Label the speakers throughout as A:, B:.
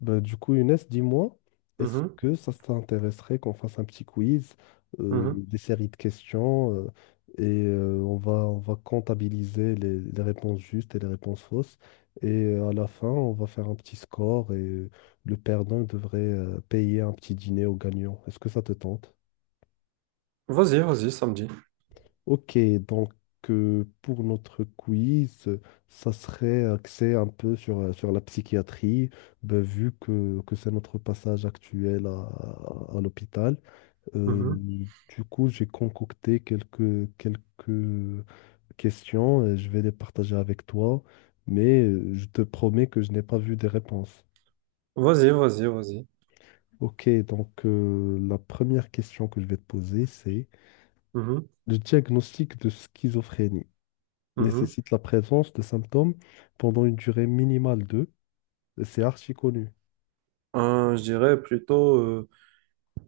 A: Younes, dis-moi, est-ce
B: Mhm,
A: que ça t'intéresserait qu'on fasse un petit quiz,
B: mhm.
A: des séries de questions, on va comptabiliser les réponses justes et les réponses fausses. À la fin, on va faire un petit score et le perdant devrait payer un petit dîner au gagnant. Est-ce que ça te tente?
B: Vas-y, vas-y, samedi.
A: Ok, donc pour notre quiz, ça serait axé un peu sur, sur la psychiatrie. Ben, vu que, c'est notre passage actuel à, l'hôpital. euh,
B: Mhm.
A: du coup, j'ai concocté quelques questions et je vais les partager avec toi, mais je te promets que je n'ai pas vu des réponses.
B: Vas-y, vas-y, vas-y.
A: Ok, donc la première question que je vais te poser, c'est:
B: Mhm,
A: le diagnostic de schizophrénie
B: mhm.
A: nécessite la présence de symptômes pendant une durée minimale de, c'est archi connu.
B: Je dirais plutôt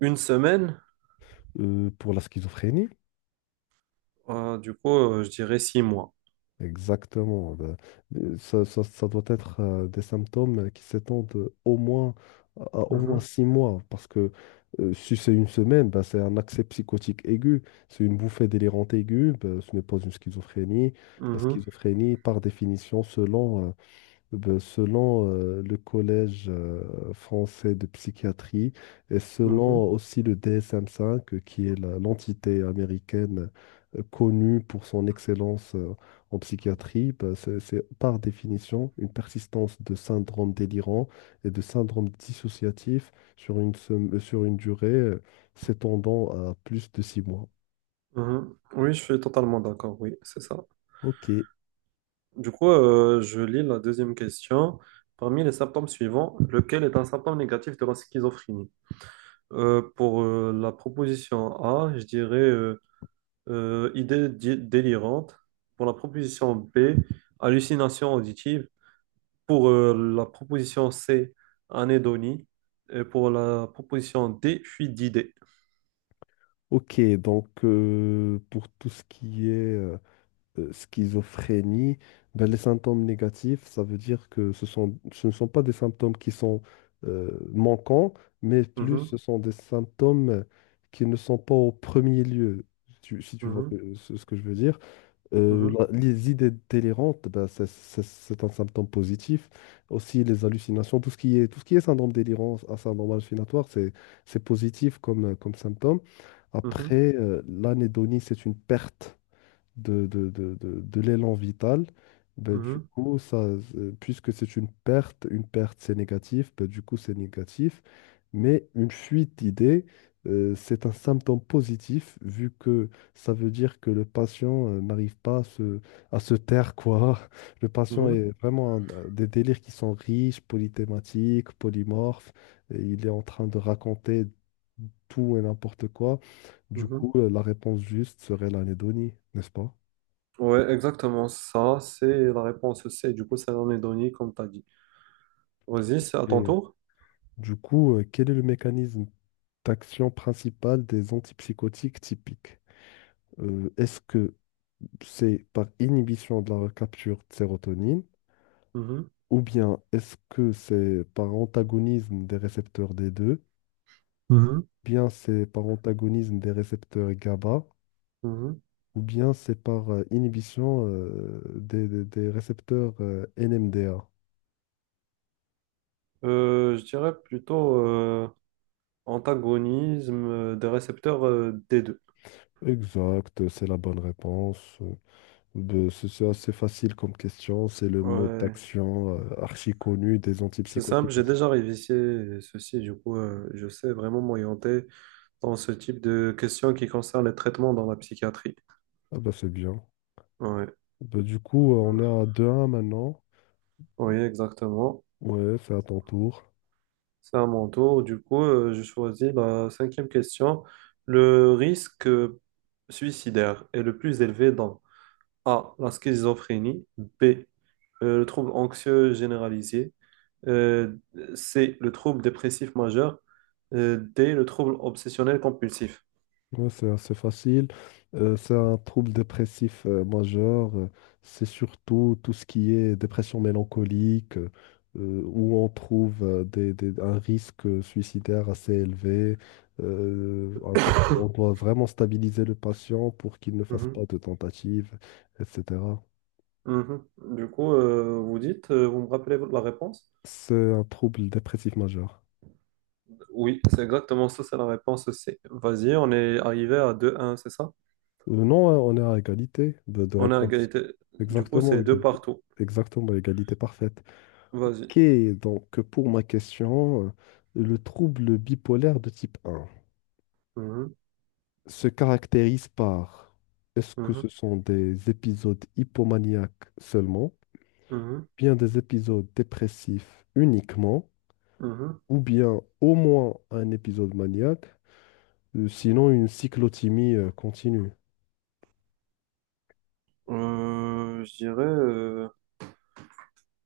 B: une semaine.
A: Pour la schizophrénie,
B: Du coup, je dirais 6 mois.
A: exactement. Ben, ça, ça doit être des symptômes qui s'étendent au moins à au moins
B: Mhm,
A: 6 mois, parce que si c'est une semaine, ben, c'est un accès psychotique aigu, c'est une bouffée délirante aiguë, ben, ce n'est pas une schizophrénie. La
B: mhm,
A: schizophrénie, par définition, selon le Collège français de psychiatrie et
B: mhm,
A: selon aussi le DSM-5, qui est l'entité américaine connue pour son excellence en psychiatrie, ben, c'est par définition une persistance de syndrome délirant et de syndrome dissociatif sur une, sur une durée s'étendant à plus de 6 mois.
B: mhm. Oui, je suis totalement d'accord. Oui, c'est ça.
A: Ok,
B: Du coup, je lis la deuxième question. Parmi les symptômes suivants, lequel est un symptôme négatif de la schizophrénie? Pour la proposition A, je dirais idée délirante. Pour la proposition B, hallucination auditive. Pour la proposition C, anédonie. Et pour la proposition D, fuite d'idées.
A: ok, donc pour tout ce qui est... schizophrénie, ben, les symptômes négatifs, ça veut dire que ce ne sont pas des symptômes qui sont manquants, mais plus ce
B: Mhm,
A: sont des symptômes qui ne sont pas au premier lieu, si si tu vois
B: mhm,
A: ce que je veux dire.
B: mhm,
A: Les idées délirantes, ben, c'est un symptôme positif. Aussi les hallucinations, tout ce qui est syndrome délirant, un syndrome hallucinatoire, c'est positif comme, comme symptôme.
B: mhm,
A: Après, l'anédonie, c'est une perte de l'élan vital, ben,
B: mhm,
A: puisque c'est une perte c'est négatif, ben, du coup c'est négatif, mais une fuite d'idées, c'est un symptôme positif, vu que ça veut dire que le patient n'arrive pas à à se taire, quoi. Le patient
B: mhm,
A: est vraiment des délires qui sont riches, polythématiques, polymorphes, et il est en train de raconter tout et n'importe quoi. Du
B: mhm.
A: coup, la réponse juste serait l'anédonie, n'est-ce pas?
B: Ouais, exactement ça. C'est la réponse C. Du coup, c'est l'anédonie, comme tu as dit. Vas-y, c'est à ton
A: Ok.
B: tour.
A: Du coup, quel est le mécanisme d'action principal des antipsychotiques typiques? Est-ce que c'est par inhibition de la recapture de sérotonine,
B: Mhm,
A: ou bien est-ce que c'est par antagonisme des récepteurs D2,
B: mhm,
A: bien c'est par antagonisme des récepteurs GABA,
B: mhm.
A: ou bien c'est par inhibition des récepteurs NMDA?
B: Je dirais plutôt, antagonisme des récepteurs des deux.
A: Exact, c'est la bonne réponse. Ben, c'est assez facile comme question. C'est le mode
B: Ouais,
A: d'action archi connu des
B: c'est simple,
A: antipsychotiques.
B: j'ai déjà révisé ceci, du coup, je sais vraiment m'orienter dans ce type de questions qui concernent les traitements dans la psychiatrie.
A: Ah bah c'est bien.
B: Ouais.
A: Ben, du coup, on est à 2-1 maintenant.
B: Oui, exactement.
A: Ouais, c'est à ton tour.
B: C'est à mon tour. Du coup, je choisis la cinquième question. Le risque suicidaire est le plus élevé dans A, la schizophrénie, B, le trouble anxieux généralisé, euh, c'est le trouble dépressif majeur, D, le trouble obsessionnel compulsif.
A: Ouais, c'est assez facile. C'est un trouble dépressif majeur. C'est surtout tout ce qui est dépression mélancolique, où on trouve un risque suicidaire assez élevé. On doit vraiment stabiliser le patient pour qu'il ne fasse
B: Mhm,
A: pas de tentatives, etc.
B: mhm. Du coup, vous dites, vous me rappelez la réponse?
A: C'est un trouble dépressif majeur.
B: Oui, c'est exactement ça, c'est la réponse C. Vas-y, on est arrivé à 2-1, c'est ça?
A: Non, hein, on est à égalité de
B: On est à
A: réponse.
B: égalité. Du coup,
A: Exactement,
B: c'est deux
A: égalité,
B: partout.
A: exactement, égalité parfaite.
B: Vas-y.
A: Ok, donc pour ma question, le trouble bipolaire de type 1
B: Mhm,
A: se caractérise par, est-ce que ce
B: mhm,
A: sont des épisodes hypomaniaques seulement,
B: mhm,
A: bien des épisodes dépressifs uniquement,
B: mhm.
A: ou bien au moins un épisode maniaque, sinon une cyclothymie continue?
B: Euh, je dirais... euh,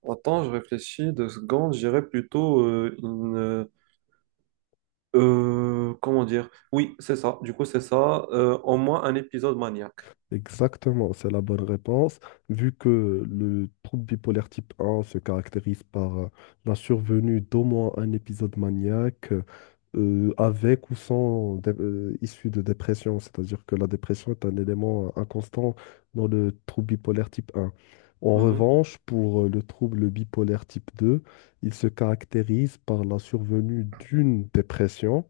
B: Attends, je réfléchis deux secondes. Je dirais plutôt comment dire? Oui, c'est ça. Du coup, c'est ça. Au moins un épisode maniaque.
A: Exactement, c'est la bonne réponse. Vu que le trouble bipolaire type 1 se caractérise par la survenue d'au moins un épisode maniaque avec ou sans issue de dépression, c'est-à-dire que la dépression est un élément inconstant dans le trouble bipolaire type 1. En
B: Mhm.
A: revanche, pour le trouble bipolaire type 2, il se caractérise par la survenue d'une dépression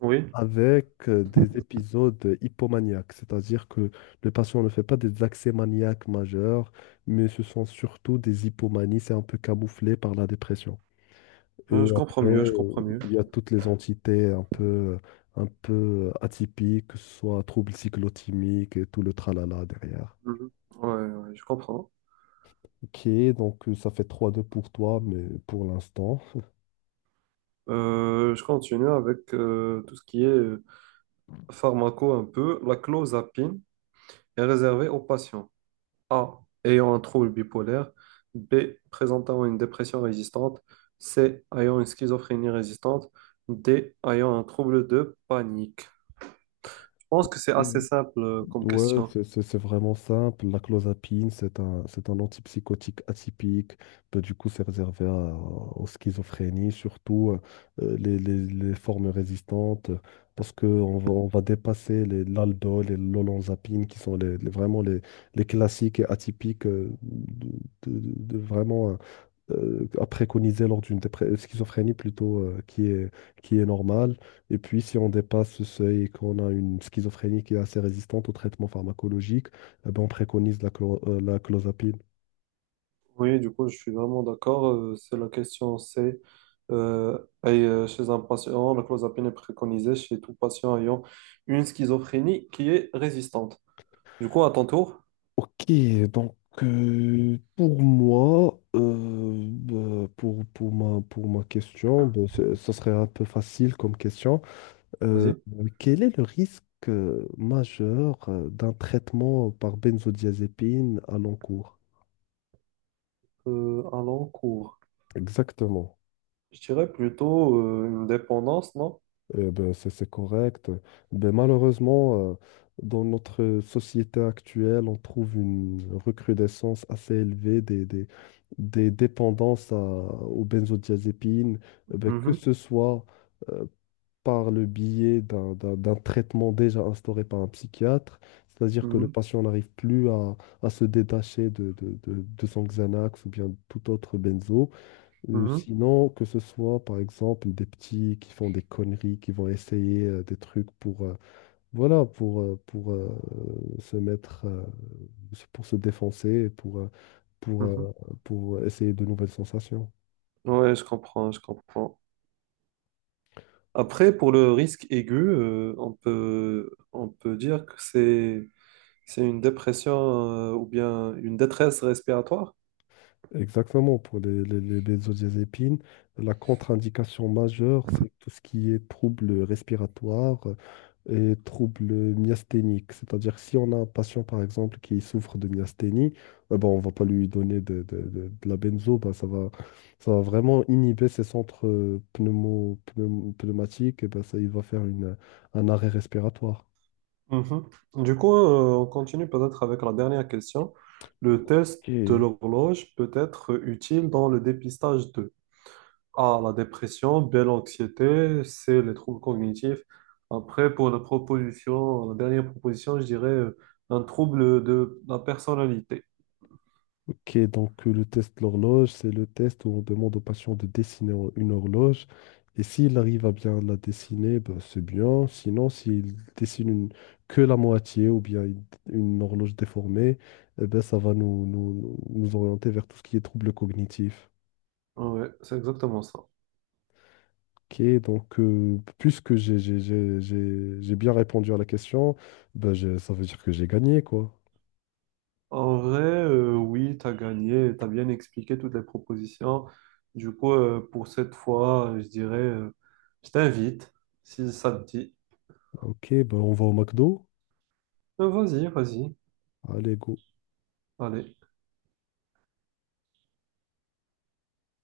B: Oui,
A: avec des épisodes hypomaniaques, c'est-à-dire que le patient ne fait pas des accès maniaques majeurs, mais ce sont surtout des hypomanies, c'est un peu camouflé par la dépression. Et
B: Je comprends
A: après,
B: mieux, je comprends mieux.
A: il y a toutes les entités un peu atypiques, que ce soit troubles cyclotimiques et tout le tralala derrière.
B: Mhm. Ouais, ouais, je comprends.
A: Ok, donc ça fait 3-2 pour toi, mais pour l'instant.
B: Je continue avec tout ce qui est pharmaco un peu. La clozapine est réservée aux patients A. ayant un trouble bipolaire, B. présentant une dépression résistante, C. ayant une schizophrénie résistante, D. ayant un trouble de panique. Je pense que c'est
A: Et
B: assez simple comme
A: Ouais,
B: question.
A: c'est vraiment simple. La clozapine, c'est un antipsychotique atypique. Bah, du coup, c'est réservé aux schizophrénies, surtout les formes résistantes, parce qu'on va, on va dépasser les l'aldol et l'olanzapine, qui sont vraiment les classiques et atypiques de vraiment à préconiser lors d'une schizophrénie plutôt qui est normale. Et puis, si on dépasse ce seuil et qu'on a une schizophrénie qui est assez résistante au traitement pharmacologique, eh ben, on préconise la clozapine.
B: Oui, du coup, je suis vraiment d'accord. C'est la question, c'est euh, et, chez un patient, la clozapine est préconisée chez tout patient ayant une schizophrénie qui est résistante. Du coup, à ton tour,
A: Ok, donc pour moi, bah, pour ma question, bah, ça serait un peu facile comme question. Euh,
B: vas-y.
A: Quel est le risque majeur d'un traitement par benzodiazépine à long cours?
B: À l'encours.
A: Exactement.
B: Je dirais plutôt une dépendance, non?
A: Eh ben, c'est correct. Ben, malheureusement, dans notre société actuelle, on trouve une recrudescence assez élevée des dépendances aux benzodiazépines. Eh ben, que
B: Mhm,
A: ce soit euh, par le biais d'un traitement déjà instauré par un psychiatre, c'est-à-dire que le
B: mhm,
A: patient n'arrive plus à se détacher de son Xanax ou bien tout autre benzo.
B: mhm,
A: Sinon, que ce soit par exemple des petits qui font des conneries, qui vont essayer des trucs pour, voilà, pour, se mettre, pour se défoncer, et pour, pour,
B: mhm.
A: euh, pour essayer de nouvelles sensations.
B: Ouais, je comprends, je comprends. Après, pour le risque aigu, on peut dire que c'est une dépression ou bien une détresse respiratoire.
A: Exactement, pour les benzodiazépines, la contre-indication majeure, c'est tout ce qui est troubles respiratoires, et troubles myasthéniques. C'est-à-dire, si on a un patient, par exemple, qui souffre de myasthénie, eh ben, on va pas lui donner de la benzo, ben, ça va vraiment inhiber ses centres pneumatiques, et ben, ça, il va faire une, un arrêt respiratoire.
B: Mhm. Du coup, on continue peut-être avec la dernière question. Le test de
A: Ok.
B: l'horloge peut être utile dans le dépistage de A, la dépression, B, l'anxiété, C, les troubles cognitifs. Après, pour la proposition, la dernière proposition, je dirais un trouble de la personnalité.
A: Ok, donc le test de l'horloge, c'est le test où on demande au patient de dessiner une horloge. Et s'il arrive à bien la dessiner, ben, c'est bien. Sinon, s'il dessine que la moitié ou bien une horloge déformée, eh ben, ça va nous orienter vers tout ce qui est troubles cognitifs.
B: Ouais, c'est exactement ça.
A: Ok, donc puisque j'ai bien répondu à la question, ben, ça veut dire que j'ai gagné, quoi.
B: En vrai, oui, tu as gagné, tu as bien expliqué toutes les propositions. Du coup, pour cette fois, je dirais, je t'invite, si ça te dit.
A: Ok, ben, on va au McDo.
B: Vas-y, vas-y.
A: Allez, go.
B: Allez.